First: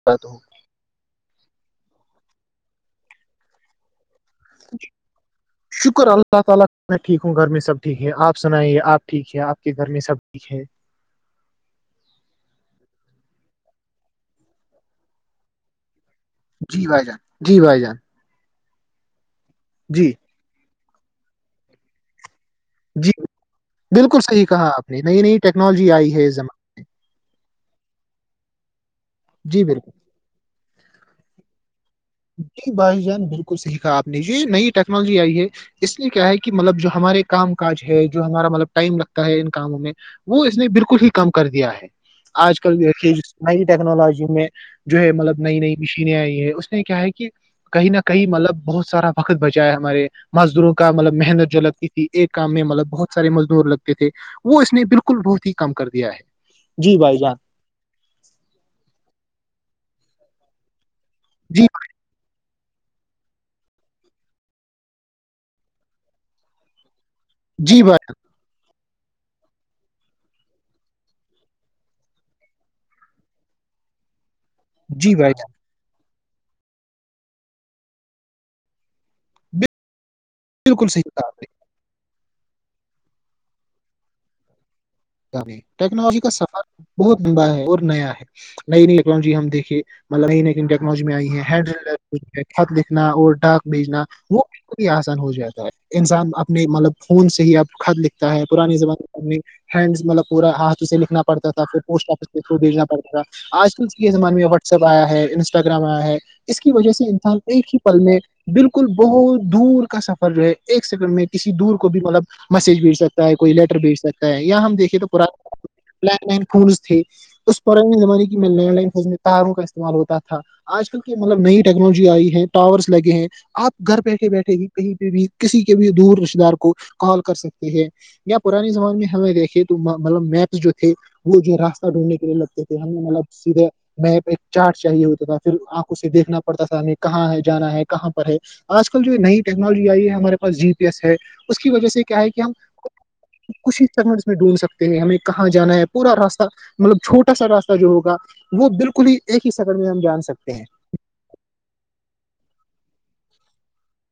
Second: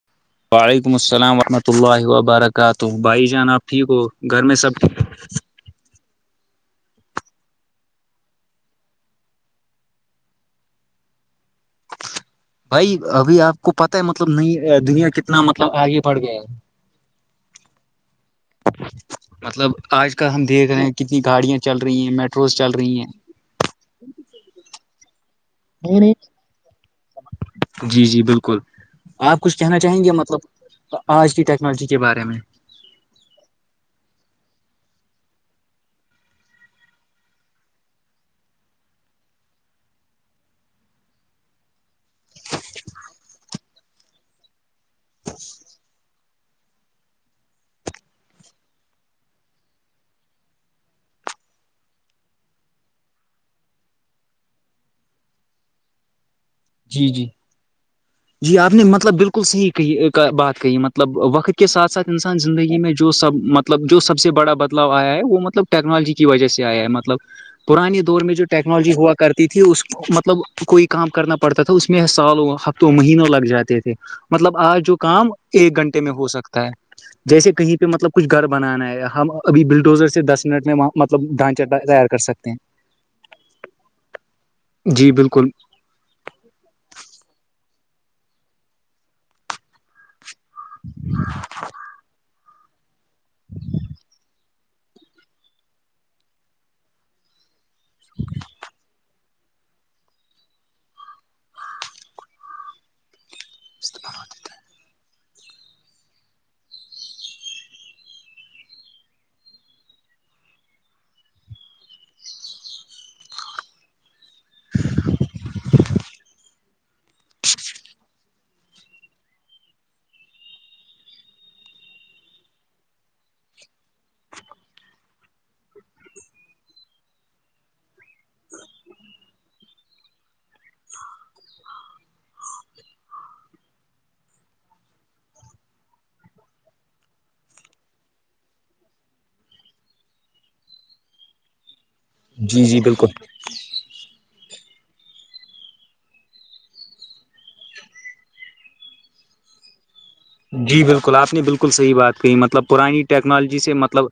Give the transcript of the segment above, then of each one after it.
[inaudible] وعلیکم السلام ورحمتہ وبرکاتہ بھائی جان اپ ٹھیک ہو گھر میں سب ٹھیک [inaudible] شکر ہے اللہ تعالی میں ٹھیک ہوگا اپ سنائیں گے اپ ٹھیک ہیں اپ کے گھر میں سب جی ٹھیک ہے [unintelligible] بھائی ابھی آپ کو پتا ہے مطلب ن دنیا کتنا مطلب آگے بڑھ گیا ہے جی بھائی جان جی بھائی جان مطلب جی آج کل ہم دیکھ رہے ہیں کتنی گاڑیاں چل رہی ہیں میٹروز چل رہی جی ہیں بالکل صحیح کہا آپ نے نئی نئی ٹیکنالوجی آئی ہے اس زمان جی جی بالکل آپ کچھ جی بالکل کہنا چاہیں گے مطلب آج کی ٹیکنالوجی کے بارے میں جی بھحائی جان بالکل سییکھا آپ نے جی نئی ٹیکنالوجی آئی ہے اس لیے کیا ہے کہ مطلب جو ہمارے کام کاج ہے جو ہمارا مطلب ٹائم لگتا ہے ان کاموں میں وہ اس نے بالکل ہی کم کر دیا ہے آج کل دیکھیے نئی ٹیکنالوجی میں جو ہے مطلب نئی نئی مشینیں آئی ہیں اس نے کیا ہے کہ کہیں نہ کہیں مطلب بہت سارا وقت بچا ہے ہمارے مزدوروں کا مطلب محنت جو لگتی تھی ایک کام میں مطلب بہت سارے مزدور لگتے تھے وہ اس نے بالکل بہت ہی کم کر دیا ہے جی بھائی جی جان جی آپ نے مطلب بالکل صحیح کہی بات کہی مطب مطلب وقت جی کے ساتھ ساتھ انسان زندگی میں جو سب مطلب جو سب سے بڑا بدلاؤ آیا ہے وہ مطلب ٹیکنالوجی کی وجہ سے آیا ہے مطلب جی پرانے بھائی دور میں جو ٹیکنالوجی ہوا کرتی تھی اس مطلب کوئی کام کرنا پڑ پڑتا تھا اس میں سالوں ہفتوں مہینوں لگ جاتے تھے مطلب آج جو جی کام بھائی جان ایک گھنٹے میں ہو سکتا جیسے کہیں پہ مطلب کچھ گھر بنانا ہے ہم ابھی بلڈوزر سے دس منٹ میں بالکل صحیح مطلب کہا آپ نے دھان چا تیار کر سکتے ہیں جی بالکل میں ٹیکنالوجی کا سفر بہت لمبا ہے اور نیا ہے نئی نئی ٹیکنالوجی ہم دیکھے مطلب نئی نئی نئی ٹیکنالوجی میں آئی ہے ہینڈ خط لکھنا اور ڈاک بھیجنا وہ آسان ہو جاتا ہے انسان اپنے مطلب خون سے ہی اب خط لکھتا ہے پرانے زمانے میں ہینڈ مطلب پورا ہاتھ اسے لکھنا پڑتا تھا پھر پوسٹ آفس کے تھرو بھیجناڑتا تھا آج کل کے زمانے میں وسپ آیا ہے انسٹاگرام آیا ہے اس کی وجہ سے انسان ایک ہی پل میں بالکل بہت دور کا سفر رہے ایک سیکنڈ میں کسی دور کو بھی مطلب میسج بھیج سکتا ہے کوئی لیٹر بھیج سکتا ہے یا ہم دیکھے تو پرانا ل ل فونس تھے اس پرانے زمانے کی میں لینڈ لائننے تاروں کا استعمال ہوتا تھا آج کل کے مطلب نئی ٹیکنالوجی آئی ہے ٹاورس لگے ہیں آپ گھر بیٹھے بیٹھے ہی کہیں پہ بھی کسی کے بھی دور رشتے دار کو کال کر سکتے ہیں یا پرانے زمانے میں ہمیں دیکھیے تو مطلب میپس جو تھے وہ جو ہے راستہ ڈھونڈنے کے لیے لگتے تھے ہم نے مطلب سیدھے می ایک چارٹ چاہیے ہوتا تھا پھر آنکھ اس سے دیکھنا پڑتا تھا ہمیں کہاں ہے جانا ہے کہاں پر ہے آج کل جو نئی ٹیکنالوجی آئی ہے ہمارے پاس جی پی ایس ہے اس کی وجہ سے کیا ہے کہ ہم جی جی بالکل کچھ [unintelligible] سٹ میں ڈھونڈ سکتے ہیں ہمیں کہاں جانا ہے پورا راستہ مطلب چھوٹا سا راستہ جو ہوگ وہ بالکل ہی ایک ہی سکنڈ میں ہم جان سکتے ہیں جی بالکل آپ نے بالکل صحیح بات کہی مطلب پرانی ٹیکنالوجی سے مطلب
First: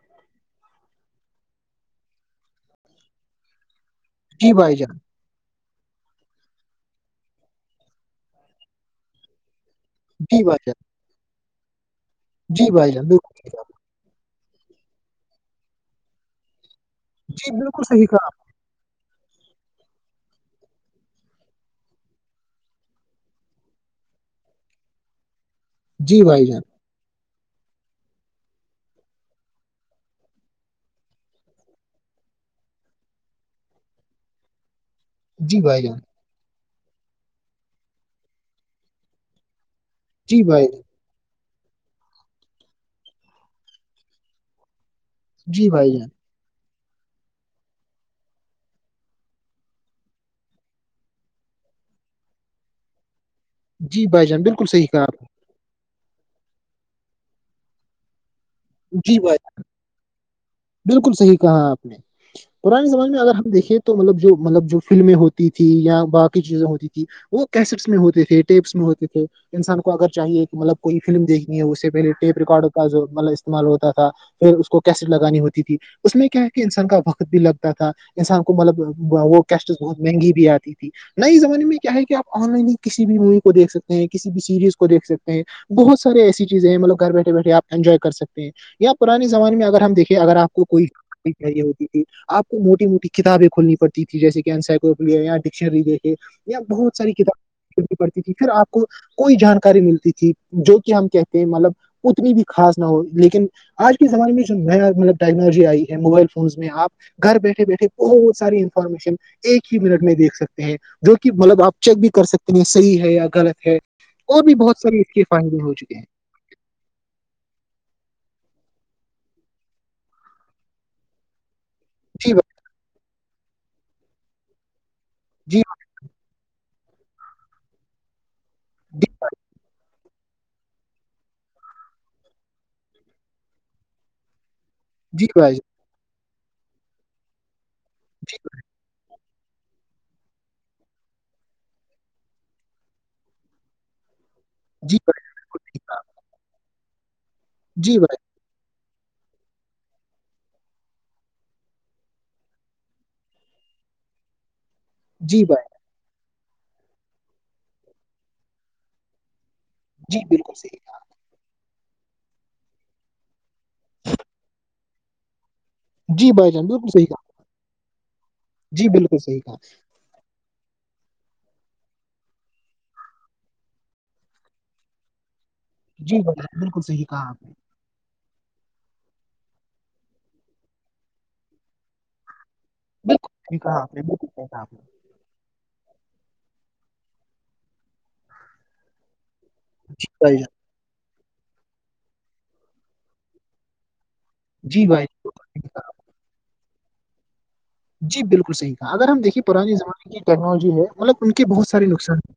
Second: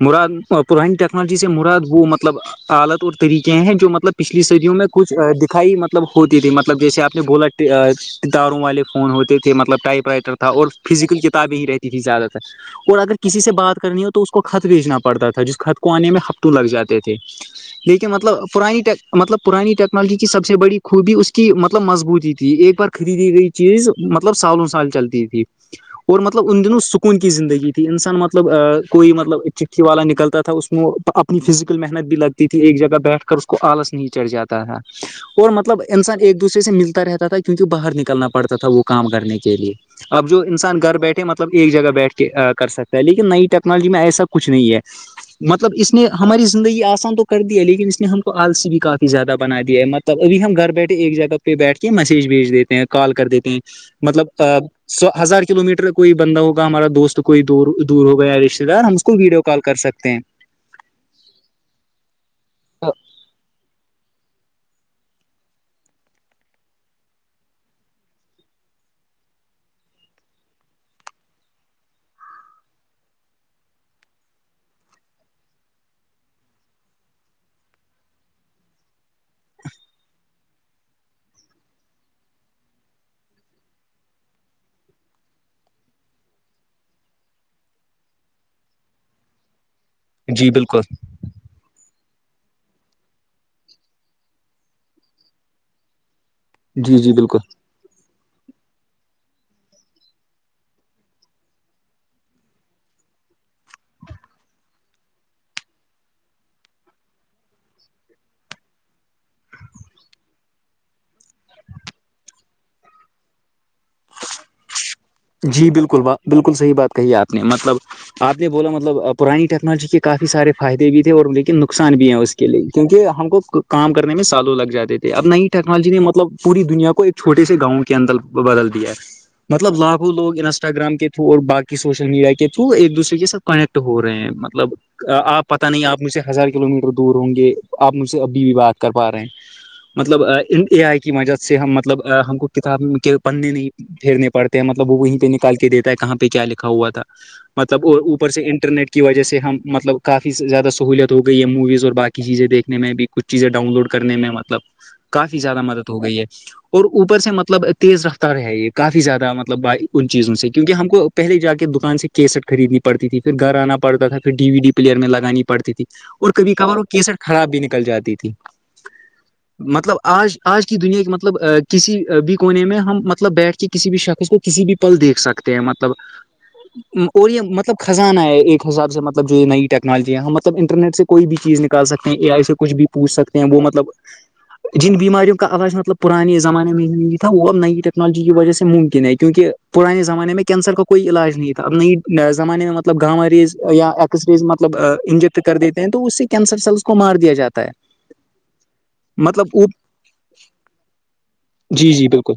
مراد پرانی ٹیکنالوجی سے مراد وہ مطلب عالت اور طریقے ہیں جو مطلب پچھلی جی سدیوں بھائی میں جان کچھ دکھائی مطلب مطلب ہوتی تھی مطلب جیسے آپ نے بولا تاروں والے فون ہوتے تھے مطلب ٹائپ رائٹر جی بھائی اور جان فیزیکل کتابیں ہی رہتی تھی زیادہ تر جی بھائی اور جان اگر کسی بالکل سے بات کرنی ہو تو اس کو خط بیچنا پڑتا تھا جس خط کو آنے میں ہفتو لگ جاتے تھے جی بالکل صحیح لیکن کہا مطلب پرانی ٹیک مطلب پرانی ٹیکنالوجی کی سب سے بڑی خوبی اس کی مطلب مضبوطی تھی ایک بار خریدی گئی چیز مطلب سالوں سال چلتی تھی اور جی بھائی مطلب جان ان دنوں س کون کی زندگی تھی انسان مطلب کوئی مطلب چٹھی والا نکلتا تھا اس میں اپنی فزیکل محنت بھی لگتی تھی ایک جگہ بیٹھ کر اس کو آلس نہیں چڑھ جاتا تھا اور جی مطلب بھائی جان انسان ایک دوسرے سے ملتا رہتا تھا کیونکہ باہر نکلنا پڑتا تھا وہ کام کرنے کے لیے اب جو جی بھائی انسان جان گھر بیٹھے مطلب ایک جگہ بیٹھ کے کر سکتا ہے لیکن نئی ٹیکنالوجی میں ایسا کچھ نہیں ہے جی مطلب بھائی اس نے جان ہماری زندگی آسان تو کر دی ہے لیکن اس نے ہم کو آلسی بھی کافی زیادہ بنا دیا ہے مطلب ابھی ہم گھر بیٹھے ایک جگہ پہ بیٹھ کے مسج بھیج دیتے ہیں کال کر دیتے ہیں جی بھائی جان بالکل صحیح کہا سو آپ ہزار کلو میٹر کوئی بندہ ہوگا ہمارا دوست کوئی د دور ہو گیا رش دھر ہم نے اس کو جی بھائی ویڈیو کال کر سکتے ہیں بالکل صحیح کہا آپ نے پرانے زمانے میں اگر ہم دیکھیں تو مطلب جو مطلب جو فلمیں ہوتی تھی یا باقی چیزیں ہوتی تھی وہ کیسٹس میں ہوتے تھے ٹیپس میں ہوتے تھے انسان کو اگر چاہیے کہ مطلب کوئی فلم دیکھنی ہے اس سے پہلے ٹیپ ریکارڈ کا جو مطلب استعمال ہوتا تھا پھر اس کو کیسٹ لگانی ہوتی تھی اس میں کیا ہے کہ انسان کا وقت بھی لگتا تھا انسان کو مطلب وہ کیسٹز بہت مہنگی بھی آتی نئے زمانے میں کیا ہے کہ آپ آن لائن ہی کسی بھی مووی کو دیکھ سکتے ہیں کسی بھی سیریز کو دیکھ سکتے ہیں بہت سے ایسی چیزیں ہیں مطلگ گھر بیٹھے بیٹھےپ انجوائے کر سکتے ہیں یا پران زمے میں اگر ہم دیکھے اگر جی آپ کو بالکل کوئی چاہیے ہوتی تھی آپ کو موٹی موٹی کتابیں کھولنی پڑتی تھی جیسے کہ س یا ڈکشنری دیکھے بہت جی ساری جی بالکل کیتا پڑتی تھی پھر آپ کوئی جانکاری ملتی تھی جو کہ ہم کہتے ہیں مطلب اتنی بھی خاص نہ ہو لیکن آج کے زمانے میں جو نیا مطلب ٹیکنالوجی آئی ہے موبائل فونس میں آپ گھر بیٹھے بیٹھے بہت ساری انفارمیشن ایک ہی منٹ میں دیکھ سکتے ہیں جو کہ مطلب آپ چیک بھی کر سکتے ہیں صحیح ہے یا غلط ہے اور بھی بہت ساری اس کے فائدے جی ہو چکے بالکل ہیں با بالکل صحی بات کہی ہے آپ نے مطلب آپ نے بولا مطلب پرانی ٹیکنالوجی کے کافی سارے فائد بھی تھے اور لیکن نقصان بھی ہے جی اس کے بھائی لیے کیونکہ ہم کو کام کرنے میں سالوں لگ جاتے تھے اب نئی جی ٹیکنالوجی نے مطلب پوری دنیا کو ایک چھوٹے سے گاؤں کے اندر بدل دیا ہے مطلب لابھ وہ لوگ انسٹا گرام کے تھرو اور باقی سوشل میڈیا کے تھرو ایک دوسرے کے ساتھ کنیکٹ ہو رہے ہیں مطلب جی آپ بھائی پتہ نہیں آپ مجھ سے ہزار کلو میٹر دور ہوں گے آپ مجھ سے جی ابھی بھی بات کر پا رہے ہیں مطلب اے آئی کی مدد سے ہم مطلب ہم کو کتاب کے پنے نہیں پھیرنے پڑتے بھائی مطلب وہ جی وہیں پہ بھائی نکال کے دیتا ہے کہاں پہ کیا لکھا ہوا تھا مطلب اور جی بھائی اوپ سے انٹرنیٹ کی وجہ سے ہم مطلب کافی زیادہ سہوولت ہو گئی ہے موویز اور باقی چیزیں دیکھنے میں بھی کچھ چیزیں ڈاؤن لوڈ کرنے میں مطلب کافی جی بھائی زیادہ مدد ہو گئی ہے اور اوپر سے مطلب تیز رفتار رہ ہے یہ کافی زیادہ مطلب ب ان جی چیزوں سے بالکل کیونکہ صحیح ہم کو پہلے جا کے دکان سے کیسٹ خریدنی پڑتی تھی پھر گھر آنا پڑتا تھا پھر ڈی وی ڈی پلیئر میں لگانی پڑتی تھی کہا اور جی بھائی کبھی جان کبھار وہ بالکل صحیح کیسر کہا خراب بھی نکل جاتی تھی جی بالکل صحیح کہ مطلب آج آج کی دنیا کے مطلب کسی بھی کونے میں ہم مطلب بیٹھ کے کسی بھی شخص کو کسی بھی پل دیکھ سکتے ہیں مطلب جی بھائی جان بالکل صحیح کہا اور یہ آپ نے مطلب خزانہ ہے ایک حساب سے مطلب جو یہ نئی ٹیکنالوجی ہے ہم مطلب انٹرنیٹ سے کوئی بھی چیز نکال سکتے ہیں اے آئی سے کچھ بھی پوچھ بالکل سکتے ہیں صحیح وہ کہا مطلب آپ نے بالکل صحیح کہا آپ نے جن بیماریوں آازج مطل پرانے زمانے میں یہ تھا وہ نئی یکالجی کی وجہ ممکن ہے کیونکہ پرانے جی زمانے بھائی میں جان کینسر کو کوئی علاج نہیںی تھاب نئی زمانے میں مطلب گا ریزیا اکس رز مطلب جی بھائی جان انج بالکل کر صحیح کہا۔ دیتے ہیں تو اس سے کینسر سلس کو مار دیا جاتا ہے جی بالکل صحیح تھا اگر ہم دیکے مطلب وہ پرانے زمانے کی ٹیکنالوجی ہے مطلب ان کے بہت سارے جی جی نقصان بالکل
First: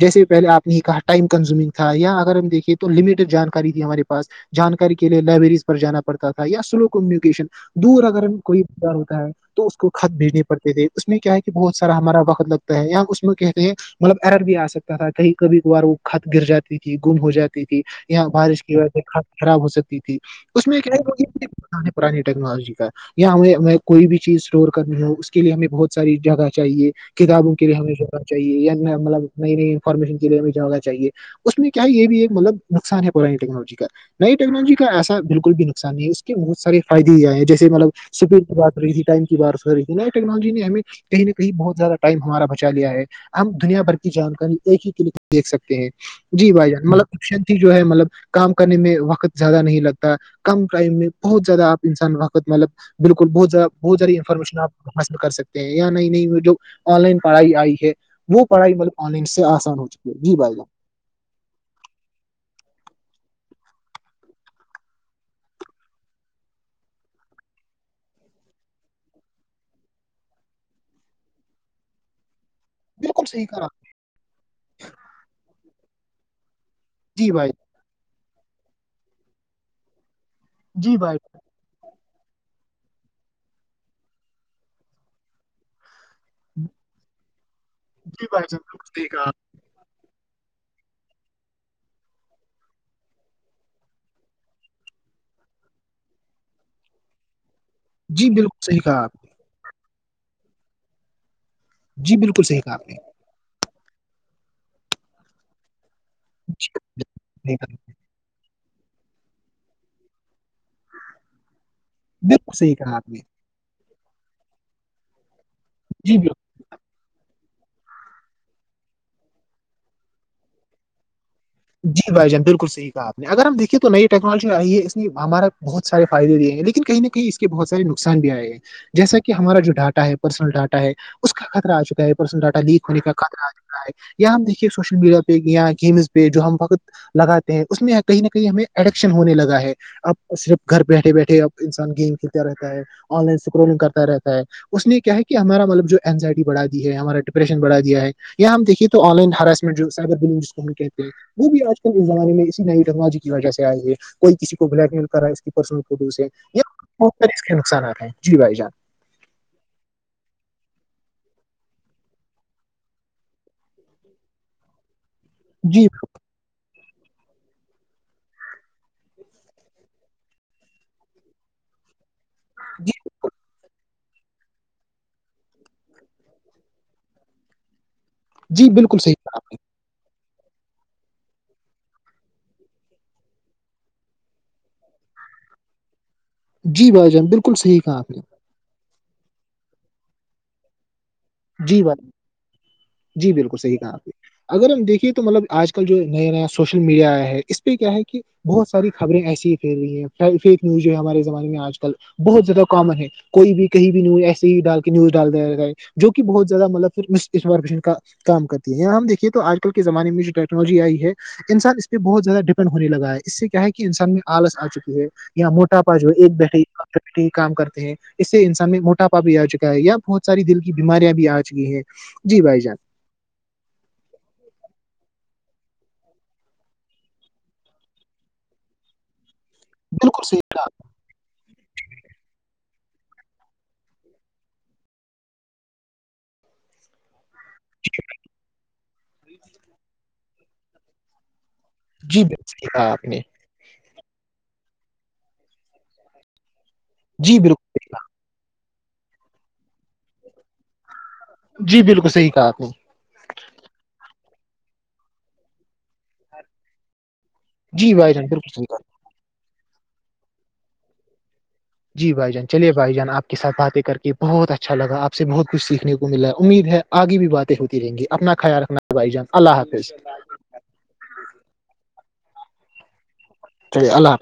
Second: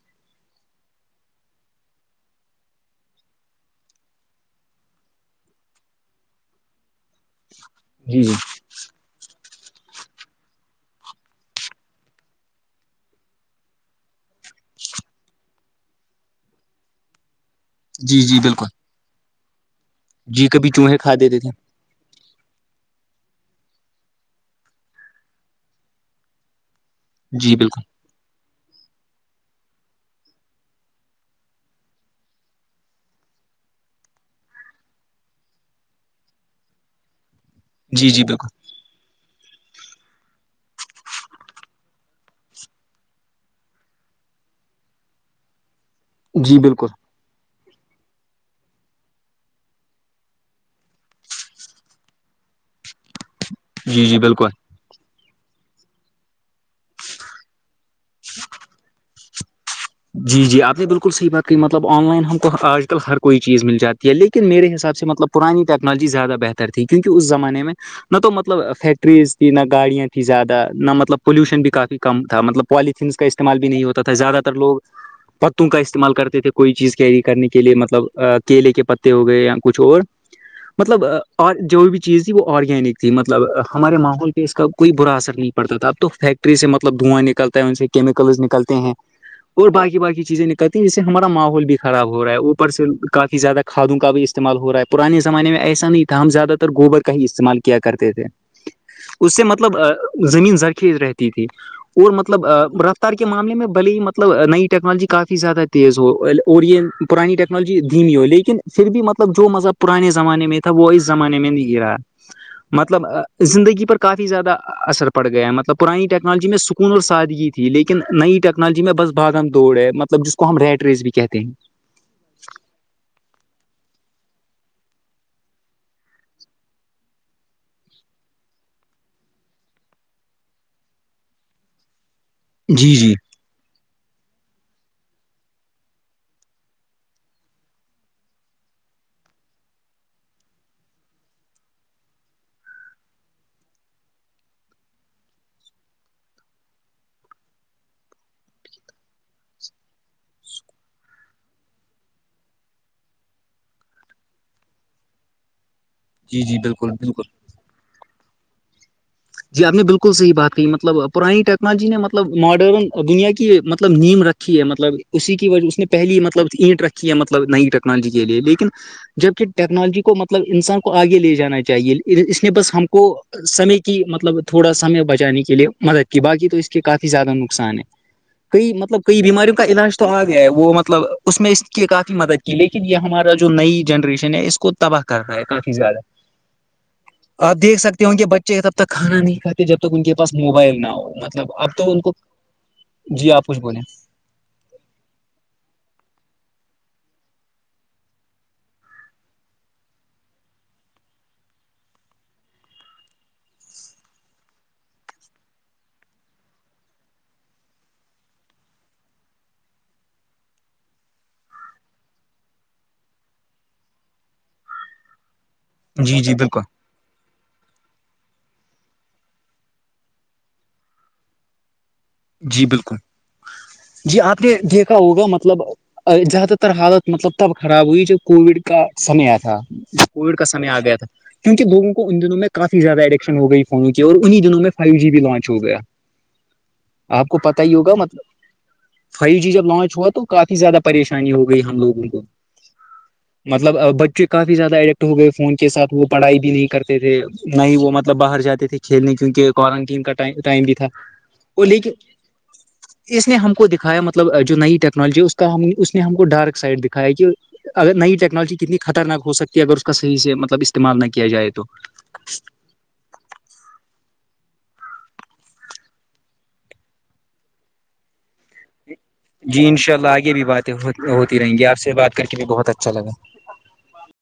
جیسے پہل آپ نے یہ کہا ٹائم کنزیومنگ تھا یا اگر ہم دیکھے تو لمیٹڈ جانکاری دیھی ہمارے پاس جانکاری کے لیے لائبریریز پر جانا پڑتا تھا یا سلوک کمیونکیشن دور جی اگر جی کوئیار ہوتا ہے تو اس کو خط بھیجنے پڑتے تھے اس میں کیا ہے کہ بہت سارا ہمارا وقت لگتا ہے یا ہم اس میں کہتے ہیں مطلب ار بھی آ سکتا تھا کہیں کبھی کبھار وہ خط گر جاتی تھی گم ہو جاتی تھی جی یہاں جی بارش بالکل کی وجہ سے ک خراب ہو سکتی تھی جی اس کبھی میں چوہے کھا دیتے تھے پرانی ٹیکنالوجی کا یا ہمیں کوئی بھی چیز اسٹور کرنی ہو اس کے لیے ہمیں بہت ساری جگہ چاہیے کتابوں جی کے لیے بالکل ہمیں ہو چاہے یا مطلب نئی نئی انفارمیشن کے لیے م ہونا چاہیے اس میں کیا ہے یہ بھی ایک مطلب نقصان ہے پرانی ٹیکنالوجی کا نئی ٹیکنالوجی کا ایسا بالکل بھی نقص نہیں ہے اس کے بہت سارے فائدے ہی آئے جیسے مطلب جی جی بالکل سبھیر بادریی ٹائم بار ہو رہی ٹیکنالوجی نے ہمیں کہیں نہ کہیں بہت زیادہ ٹم ہمارا بچا لیا ہے ہم دنیا بھر کی جانکاری ایک ہی کے لیے دیکھ سکتے ہیں جی بھائی جان مطلب شن جو ہے مطلب کام کرنے میں وقت زیادہ نہیں لگتا کم کرائم میں بہت زیاد آپ انسان وقت مطلب بالکل بہت زیادہ بہت جی ساری جی بالکل حال کر سکتے ہیں یا نئی نئی جو آن لائن پڑھائی آئی ہے وہ پڑھائی مطلب آن لائن سے آسان ہو چک ہے جی بھائی جی جان آپ نے بالکل صح بات کہ مطلب آن لائن ہم کو آج کل ہر کوئی چیز مل جاتی ہے لیکن میرے حساب سے مطلب پرانی ٹیکنالوجی زیادہ بہتر تھی کیونکہ اس زمانے میں نہ تو مطلب فیکٹریز تھی نہ گاڑیاں تھیں زیادہ نہ مطلب پولوشن بھی کافی کم تھا مطلب پوالتھینس کا بالکل صحیح استعمال کہا بھی نہیں ہوتا تھا زیادہ تر لوگ پتوں کا استعمال کرتے تھے کوئی چیز کیری جی کرنے بھائی کے لیے مطلب کیلے کے پتے ہو گئے یا کچھ اور جی مطلب بھائی اور جو بھی چیز تھی وہ آرگینک تھی مطلب ہمارے ماحول پہ اس کا کوئی برا اثر نہیں پڑتا تھا اب تو فیک فٹری سے مطلب دھواں نکلتا ہے ان سے جی کیمیکلز بھائی جان نکلتے بالکل ہیں صحیح کہا اور باقی بای چیزیں نکلتی جس سے ہمارا ماحول بھی خراب ہو رہا ہے اوپر سے کافی زیادہ کھادوں کا بھی استعمال ہو رہا ہے پرانے زمانے میں ایسا نہیں تھا ہم زیاہ تر گوبر کا ہی استعمال کیا کرتے تھے جی بالکل صحیح کہا آپ اس سے مطلب زمین زرخیز رہتی تھی اور جی بالکل مطلب صحیح کہا آپ نے رفتار کی معاملے میں بل مطلب نئی ٹیکنالوجی کافی زیادہ تیز ہو اور یہ پرانی ٹیکنالوجی ہو لیکن پھر بھی مطلب جو مذہب پرانے زمانے میں وہ اس زمانے میں نہیں گ رہا بالکل صحیح کہا مطلب آپ نے جی زندگی پر کافی زیادہ اثر پڑ گیا مطلب پرانی بالکل ٹیکنالوجی میں کن اور سادگی تھی لیکن نئی ٹیکنالوجی میں بس باغم دوڑ ہے مطلب جس کو ہم ریٹریز بھی کہتے ہیں جی بائی جان بالکلح آپ نے اگر ہم دیکے تو ن ٹیکنالجی آئی ہے اسے ہمارا بہت سارے فائدے دیےیں گے لیکن کہ نہ کہیں اس کے بہت سارے نقصان بھی آئے ہیں جیسا کہ ہمارا جو ڈاٹا ہے پرسنل ڈاٹا ہے اس کا خطرہ آ چکا ہے سن ڈاٹا جی لیکنے جی کا قدر آکا ہے یا ہم دیکھیے سوشل میڈیا پہ یا گیمز پہ جو ہم وقت لگاتے ہیں اس میں کہیں نہ کہیں ہمیں ایڈکشن ہونے لگا ہے اب صرف گھر بیٹھے بیٹھے اب انسان گیم کھیلتا رہتا ہے آن لائن اسکرولنگ کرتا رہتا ہے اس نے کیا ہے کہ ہمارا مطلب جو انینزائٹی بڑھا دی ہے ہمارا ڈپریشن بڑا دیا ہے اں ہمیکھیے تو آن لائن ہرسمنٹ جو سبر ب ہم کہتے وہ بھی آج کل کے زمانے میں اسی نئی ٹیکنالوجی کی وجہ سے آئی ہے کوئی کسی کو بلیک میل کرا اس کی وس ہے یہ بہت کے نقصانات ہیں جی بھائی جان جی آپ نے بالکل صحیح بات کی مطلب پرانی ٹیکنالوجی نے مطلب ماڈرن دنیا کی مطلب نیم رکھ ہے مطلب اسی کی وجہ اس جی نے پہلی مطلب اینٹ رکھی ہے مطلب نئی ٹیکنالوجی کے لیے لیکن جبک ٹیکنالوجی کو مطلب انسان کو آگے لے جانا چاہیے اس نے بس ہم جی کو سمے کہ مطلب تھوڑا سمے بچانے کے لیے مدد کی بای تو اس کے کافی زیادہ نقصان ہے جی کئی بالکل مطلب صحیح کئی کہا آپ بیماریوں کا نے علاج تو آ گیا ہے وہ مطلب اس میں اس کی کافی مدد کی لیکن یہ ہمارا جو نئی جنریشن ہے اس کو تو تباہ کرنا ہے کافی زیادہ جی بھائی جان بالکل صحیح کہاں آپ نے چ تب تک کھا نہیں کاتے جب تک ان کے پاس موبائل نہ ہو ا اپ جی تو ان بھائی کو جی آپ بالکل کچھ صحیح بولیں کہا آپ نے اگر ہم دیکھیے تو مطلب آج کل جو نیا نیا سوشل میڈیا آیا ہے اس پہ کیا ہے کہ بہت ساری خبریں ایسی ہی پھیل رہی ہیں فیک نیوز جو ہے ہمارے زمانے میں آج کل بہت زیادہ کامن ہے کوئی بھی کہیں بھی نی ایسے ہی ڈال کے نیوز ڈال دیا ج ہے جو کہ بہت زیادہ مطلبار کا کام کرتی ہےاں ہم دیکھیے تو آج کل کے زمانے میں جو ٹیکنالوجی آئی ہے انسان اس پہ بہت زیادہ ڈپینڈ ہونے لگا ہے اس سے کیا ہے کہ انسان میں آلس آ چکی ہے یا موٹا پا جو جی جی ایک بالکل بیٹھے کام کرتے ہیں اس سے انسان میں موٹاپا بھی آ چکا ہے یا بہت ساری دل بیماریاں بھی آجکی ہیں جی بالکل ہ [inaudible] جی آپ نے دیکھا ہوگا مطلب زیادہ تر حالت مطلب تب خراب ہوئی جو کووڈ کا سمے تھا بالکل کووڈ صحیح کا کہا سمے آ گیا تھا کیونہ لووں کو ان دنوں میں کافی زیادہڈکشن ہو گئی فونوں کی اور انہیں دنوں میں فائیو جی بھی لانچ ہو گیا آپ کو پتا ہی ہوگا مطلب فائیو جی جب لانچ ہوا تو کافی زیادہ پریشانی ہو گئی ہم لوگ جی بی تھا آپ نے مطلب بچے کافی زیادہ اڈکٹ ہو گئے فون کے ساتھ وہ پڑھائی بھی نہیں کرتے تھے جی نہ ہی بالکل وہ مل باہر جاتے تھے کھیلنے کیونکہ کوارنٹین کا ٹائم بھی تھا وہ جی لیکن بالکل صحیح کہا آپ نے اس نے ہم کو دکھایا مطلب جو نئی ٹیکنالوجی اس کا ہم اس نے ہم کو ڈارک سائڈ دکھایا کہ اگر جی بھائی نئی جان بالکل ٹیکنالوجی صحیح کتنی کہا خطرناک ہو سکتی ہے اگر اس کا صحیح سے مطلب استعمال نہ کیا جائے تو جی بھائی جان چلیے بھائی جان آپ کے سات باتیں کر کے بہت اچھا لگ آپ سے بہت کچھیکھنے کو ملا ہے امید ہے آگے بھی باتیں ہوتی رہیں گی اپنا خیال رکھنا بھائی جان اللہ جی حافظ انشاء اللہ آگے بھی باتیں ہوتی رہیں گی آپ سے بات کر کے بھی بہت اچھا لگا چی اللہ حافظ